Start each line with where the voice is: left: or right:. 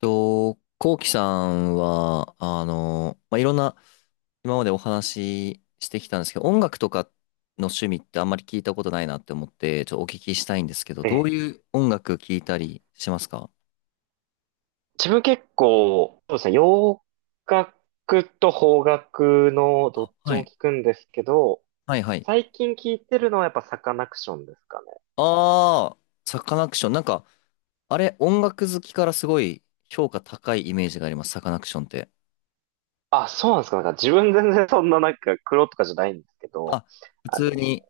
left: と、こうきさんは、まあ、いろんな、今までお話ししてきたんですけど、音楽とかの趣味ってあんまり聞いたことないなって思って、ちょっとお聞きしたいんですけど、
right: え
left: どう
right: え、
left: いう音楽聞いたりしますか？
right: 自分結構、そうですね、洋楽と邦楽のどっち
left: は
right: も
left: い。
right: 聞くんですけど、
left: はいはい。
right: 最近聞いてるのはやっぱサカナクションですかね。
left: ああ、サカナクション。なんか、あれ、音楽好きからすごい評価高いイメージがあります、サカナクションって。
right: あ、そうなんですか。なんか自分全然そんななんか黒とかじゃないんですけど、
left: あ、普
right: あの、
left: 通に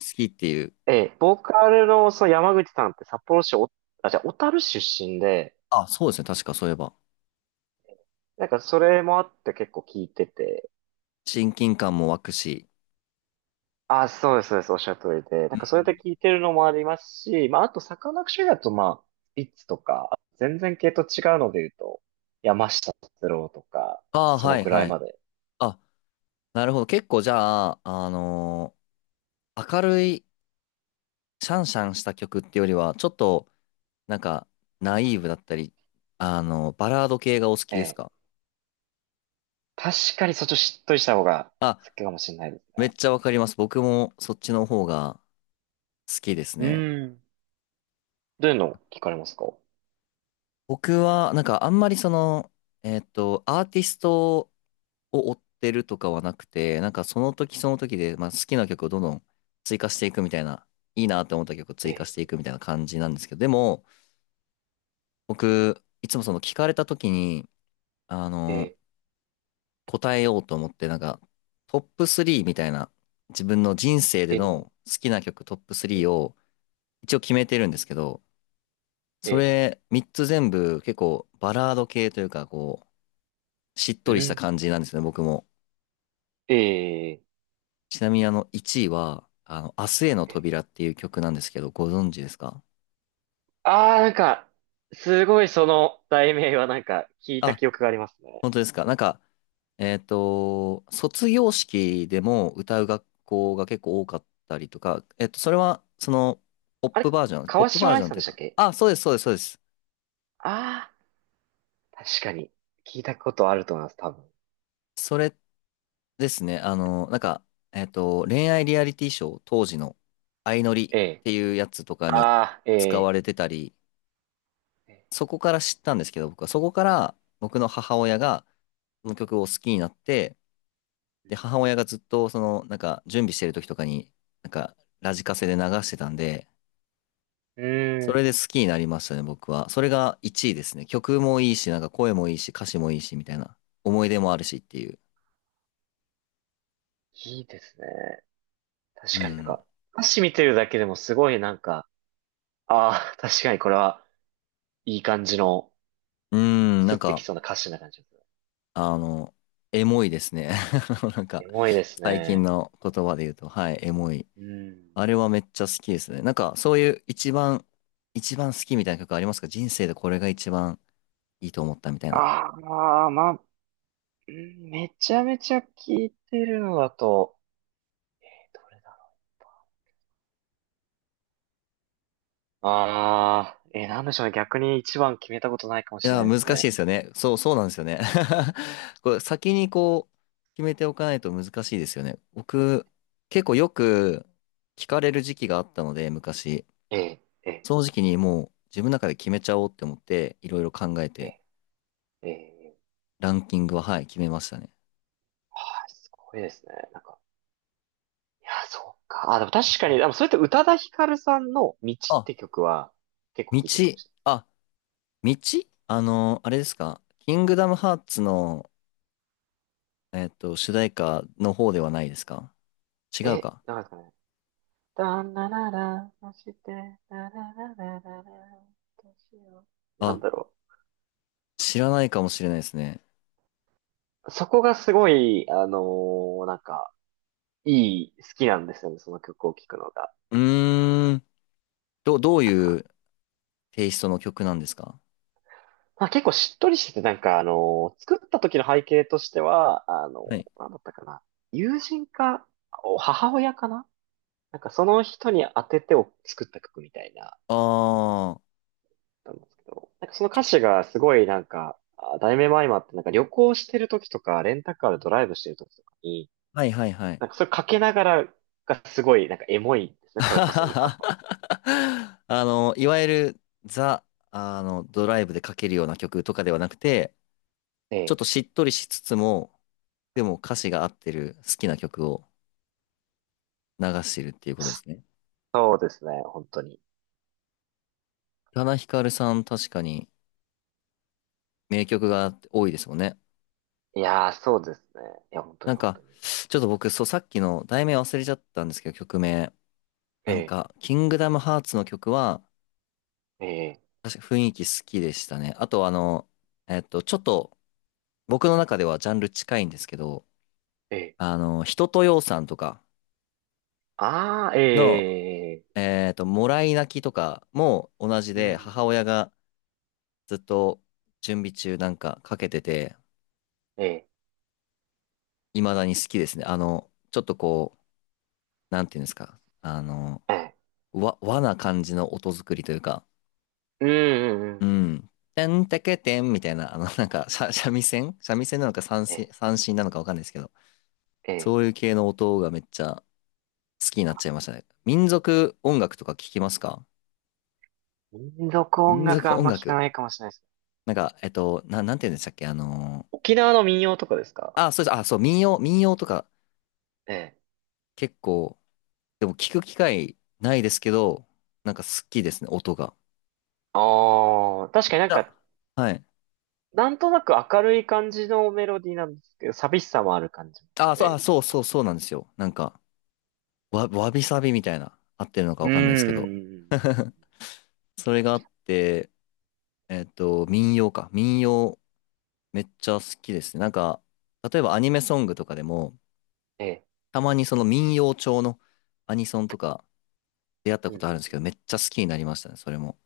left: 好きっていう。
right: ええ、ボーカルのその山口さんって札幌市お、あ、じゃあ小樽出身で、
left: あ、そうですね、確かそういえば。
right: なんかそれもあって結構聞いてて、
left: 親近感も湧くし。
right: あ、そうです、そうです。おっしゃる通りで。な
left: う
right: ん
left: んう
right: かそうやって
left: ん。
right: 聞いてるのもありますし、まあ、あと、サカナクションだと、まあ、ビッツとか、全然系と違うので言うと、山下達郎とか、
left: ああ、
right: その
left: はい
right: ぐら
left: は
right: い
left: い。
right: まで。
left: あ、なるほど。結構じゃあ、明るいシャンシャンした曲ってよりは、ちょっと、なんか、ナイーブだったり、バラード系がお好き
right: え
left: です
right: え。
left: か？
right: 確かにそっちをしっとりした方が
left: あ、
right: 好きかもしれないです
left: めっ
right: ね。
left: ちゃわかります。僕もそっちの方が好きです
right: う
left: ね。
right: ーん。どういうの聞かれますか？
left: 僕は、なんかあんまりその、アーティストを追ってるとかはなくて、なんかその時その時で、まあ、好きな曲をどんどん追加していくみたいな、いいなって思った曲を
right: え
left: 追加してい
right: え、
left: くみたいな感じなんですけど、でも、僕、いつもその聞かれた時に、あ
right: え
left: の、
right: え、
left: 答えようと思って、なんか、トップ3みたいな、自分の人生で
right: え
left: の好きな曲トップ
right: え、
left: 3を一応決めてるんですけど、
right: え
left: そ
right: え、
left: れ3つ全部結構バラード系というか、こう、しっ
right: う
left: とりした
right: ん。
left: 感じなんですね、僕も。
right: ええ、
left: ちなみにあの1位は、あの、明日への
right: ええ。
left: 扉っていう曲なんですけど、ご存知ですか？
right: ああ、なんか、すごいその題名はなんか聞いた
left: あ、
right: 記憶がありますね。
left: 本当ですか？なんか、卒業式でも歌う学校が結構多かったりとか、それは、その、ポッ
right: あ
left: プ
right: れ、
left: バージョン、ポッ
right: 川
left: プバ
right: 島
left: ージ
right: 愛
left: ョン
right: さん
left: とい
right: で
left: う
right: したっ
left: か、
right: け？
left: あ、そうです、そうです、そうです。
right: ああ、確かに。聞いたことあると思います、多分。
left: それですね、なんか、恋愛リアリティショー、当時の、相乗り
right: え
left: っ
right: え。
left: ていうやつとかに
right: ああ、え
left: 使わ
right: え。
left: れてたり、
right: え
left: そこから知ったんですけど、僕は、そこから、僕の母親が、この曲を好きになって、で、母親がずっと、その、なんか、準備してる時とかに、なんか、ラジカセで流してたんで、
right: えう
left: それ
right: ーん。
left: で好きになりましたね、僕は。それが1位ですね。曲もいいし、なんか声もいいし、歌詞もいいし、みたいな。思い出もあるしっていう。
right: いいですね。
left: う
right: 確かになんか、
left: ん。
right: 歌詞見てるだけでもすごいなんか、ああ、確かにこれはいい感じの、
left: うん、
right: ス
left: な
right: ッ
left: ん
right: てき
left: か、
right: そうな歌詞な感じですね。
left: あの、エモいですね。なんか、
right: エモいです
left: 最近
right: ね。
left: の言葉で言うと、はい、エモい。
right: うん。
left: あれはめっちゃ好きですね。なんか、そういう一番、一番好きみたいな曲ありますか？人生でこれが一番いいと思ったみたいな。
right: ああ、まあ、うんめちゃめちゃ聞いてるのだと、ええ、どれだろう。ああ、ええ、なんでしょうね。逆に一番決めたことないかも
left: い
right: しれな
left: や、
right: いで
left: 難
right: す
left: し
right: ね。
left: いですよね。そう、そうなんですよね。これ先にこう、決めておかないと難しいですよね。僕、結構よく聞かれる時期があったので、昔。
right: ええ、ええ。
left: その時期にもう自分の中で決めちゃおうって思って、いろいろ考え
right: え
left: て、
right: えええ
left: ランキングは、はい、決めましたね。
right: はい、すごいですね。なんか、いや、そうか。あ、でも確かに、でもそれって宇多田ヒカルさんの道っ
left: あ、
right: て曲は結構
left: 道、
right: 聴いてるかもし
left: あ、道、あれですか？キングダムハーツの、主題歌の方ではないですか？違
right: れない。
left: う
right: え、
left: か。
right: なんですかね、だんだらら、そして、だららららら、どうしよう。なん
left: あ、
right: だろ
left: 知らないかもしれないですね。
right: う。そこがすごい、なんか、いい、好きなんですよね、その曲を聴くのが。
left: うーん。ど、どう
right: なん
left: い
right: か、
left: うテイストの曲なんですか？
right: まあ、結構しっとりしてて、なんか、作った時の背景としては、
left: はい。
right: なんだったかな。友人か、お母親かな、なんかその人に当ててを作った曲みたいな、
left: ああ、は
right: なんですけど、なんかその歌詞がすごいなんか、あ題名も相まって、なんか旅行してる時とか、レンタカーでドライブしてる時とかに、
left: いはいはい。
right: なんかそれかけながらがすごい、なんかエモいですね、それこそ今の。
left: いわゆるザ、あの、ドライブでかけるような曲とかではなくて、
right: え
left: ちょっ
right: え。
left: としっとりしつつも、でも歌詞が合ってる好きな曲を流してるっていうことですね。
right: そうですね、本当に。
left: 宇多田ヒカルさん確かに名曲が多いですもんね。
right: いやー、そうですね。いや、本当
left: な
right: に
left: ん
right: 本
left: か、
right: 当に。
left: ちょっと僕、そう、さっきの題名忘れちゃったんですけど、曲名。なん
right: え
left: か、キングダムハーツの曲は、
right: え、ええ、
left: 確か雰囲気好きでしたね。あとあの、ちょっと僕の中ではジャンル近いんですけど、
right: ええ。
left: あの、人とようさんとか
right: ああ、
left: の、
right: ええ、
left: もらい泣きとかも同じ
right: う
left: で、母
right: ん、
left: 親がずっと準備中なんかかけてて、
right: ええ、
left: 未だに好きですね。あの、ちょっとこう、なんていうんですか、あの、
right: ええ、
left: 和な感じの音作りというか、
right: うん、うん、
left: う
right: うん。
left: ん。てんてけてんみたいな、あの、なんか、三味線なのか三
right: え
left: 線、
right: え、
left: 三線なのかわかんないですけど、
right: ええ。
left: そういう系の音がめっちゃ好きになっちゃいましたね。民族音楽とか聞きますか？
right: 民族音
left: 民族
right: 楽あん
left: 音
right: ま聞か
left: 楽。
right: ないかもしれないですね。
left: なんか、なんて言うんでしたっけ？
right: 沖縄の民謡とかですか？
left: あ、そうです。あ、そう、民謡とか
right: ええ。
left: 結構、でも聞く機会ないですけど、なんか好きですね、音が。
right: ああ、確か
left: め
right: に
left: っ
right: な
left: ち
right: んか、
left: ゃ、はい。
right: なんとなく明るい感じのメロディーなんですけど、寂しさもある感じもし
left: あ、そう、
right: て、み
left: あ、
right: た
left: そ
right: い
left: う
right: な。
left: そう、そうなんですよ。なんか、わびさびみたいな、合ってるのか
right: う
left: わ
right: ー
left: かんないですけど、
right: ん。
left: それがあって、民謡か。民謡、めっちゃ好きですね。なんか、例えばアニメソングとかでも、
right: ええ。
left: たまにその民謡調のアニソンとか出会った
right: うん
left: こ
right: うん
left: とあるんです
right: う
left: けど、め
right: ん、
left: っちゃ好きになりましたね、それも。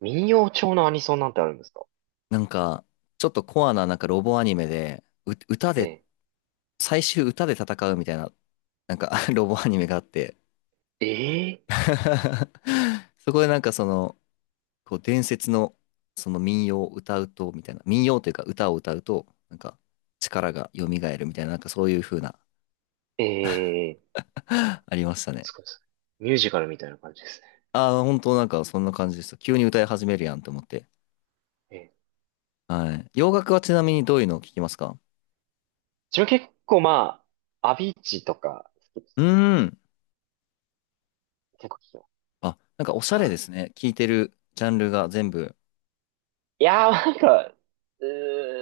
right: 民謡調のアニソンなんてあるんですか？
left: なんか、ちょっとコアななんかロボアニメで、歌
right: え
left: で、
right: え。
left: 最終歌で戦うみたいな、なんか ロボアニメがあって
right: ええ。
left: そこでなんかその、こう伝説のその民謡を歌うと、みたいな、民謡というか歌を歌うと、なんか力が蘇るみたいな、なんかそういう風な
right: ええ。
left: ありましたね。
right: すごいですね。ミュージカルみたいな感じですね。
left: ああ、本当なんかそんな感じでした。急に歌い始めるやんと思って。
right: ええ。
left: はい。洋楽はちなみにどういうのを聞きますか？
right: 自分結構まあ、アビーチとか好きです、
left: うーん。
right: 結構聞きます。
left: あ、なんかおしゃ
right: ま
left: れで
right: あ
left: すね。聞いてるジャンルが全部。
right: いやー、なんか、う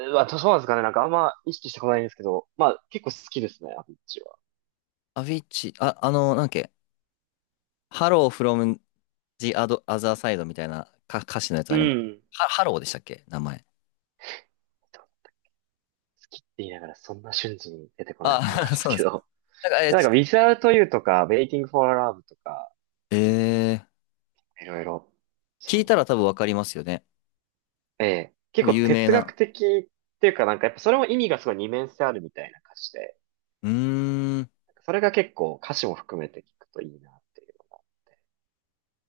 right: ーん、まあ、そうなんですかね。なんかあんま意識してことないんですけど、まあ、結構好きですね、アビッチは。
left: アビッチ、あ、なんだっけ、ハローフロム the other side みたいなか歌詞のやつ
right: う
left: あります。
right: ん。好
left: ハローでしたっけ名前？
right: きって言いながらそんな瞬時に出てこないのかななん
left: あ、
right: です
left: そうなん
right: け
left: ですか。
right: ど。
left: なんか、えー、
right: なん
left: ち
right: か、Without You とか、Waiting for Love とか、
left: えー、
right: いろいろ、
left: 聞
right: そ
left: い
right: うで
left: た
right: す。
left: ら多分わかりますよね。
right: ええ。
left: 多
right: 結
left: 分
right: 構
left: 有名
right: 哲学
left: な。
right: 的っていうか、なんかやっぱそれも意味がすごい二面性あるみたいな歌詞で、
left: うーん。
right: なんかそれが結構歌詞も含めて聞くといいなっていう。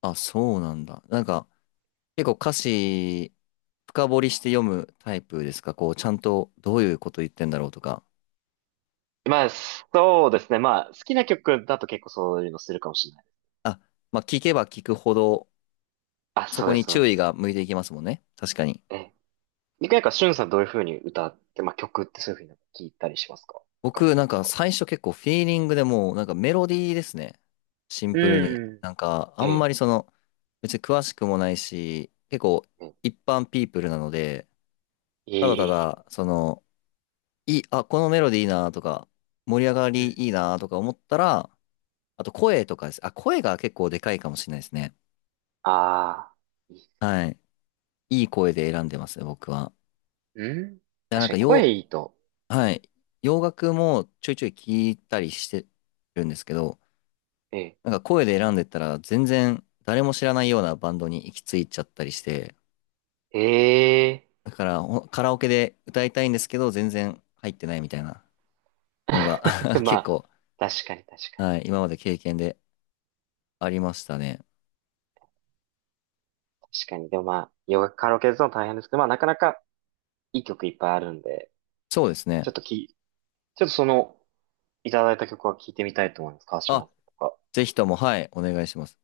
left: あ、そうなんだ。なんか、結構歌詞、深掘りして読むタイプですか？こう、ちゃんとどういうこと言ってんだろうとか。
right: まあ、そうですね。まあ、好きな曲だと結構そういうのするかもしれない。
left: あ、まあ、聞けば聞くほど、
right: あ、
left: そ
right: そう
left: こ
right: です、
left: に
right: そうで
left: 注意
right: す。
left: が向いていきますもんね。確かに。
right: ええ。でなんか、しゅんさんどういうふうに歌って、まあ、曲ってそういうふうに聞いたりしますか？深
left: 僕、
right: 掘
left: な
right: り
left: ん
right: と
left: か
right: か。
left: 最初結構フィーリングでもう、なんかメロディーですね。シンプル
right: う
left: に。
right: ん。
left: なんか、あ
right: え
left: んま
right: え。
left: りその、別に詳しくもないし、結構
right: ええ。
left: 一般ピープルなので、ただ
right: い
left: た
right: い。
left: だ、その、いい、あ、このメロディーいいなとか、盛り上が
right: うん。
left: りいいなとか思ったら、あと声とかです。あ、声が結構でかいかもしれないですね。
right: ああ、いい。
left: はい。いい声で選んでますね、僕は。
right: うん。
left: いや、な
right: 確
left: ん
right: か
left: か
right: に
left: よ、
right: 声いいと。う
left: は
right: ん。
left: い。洋楽もちょいちょい聞いたりしてるんですけど、
right: ええ。
left: なんか声で選んでったら全然誰も知らないようなバンドに行き着いちゃったりして、
right: え
left: だからカラオケで歌いたいんですけど全然入ってないみたいなのが
right: え。ま
left: 結
right: あ、
left: 構、
right: 確かに確か
left: はい、
right: に。
left: 今まで経験でありましたね。
right: 確かに。でもまあ、よガカラオケですの大変ですけど、まあ、なかなかいい曲いっぱいあるんで、
left: そうです
right: ちょ
left: ね。
right: っとき、ちょっとその、いただいた曲は聴いてみたいと思います。川島
left: あ、
right: さんとか。
left: ぜひとも、はい、お願いします。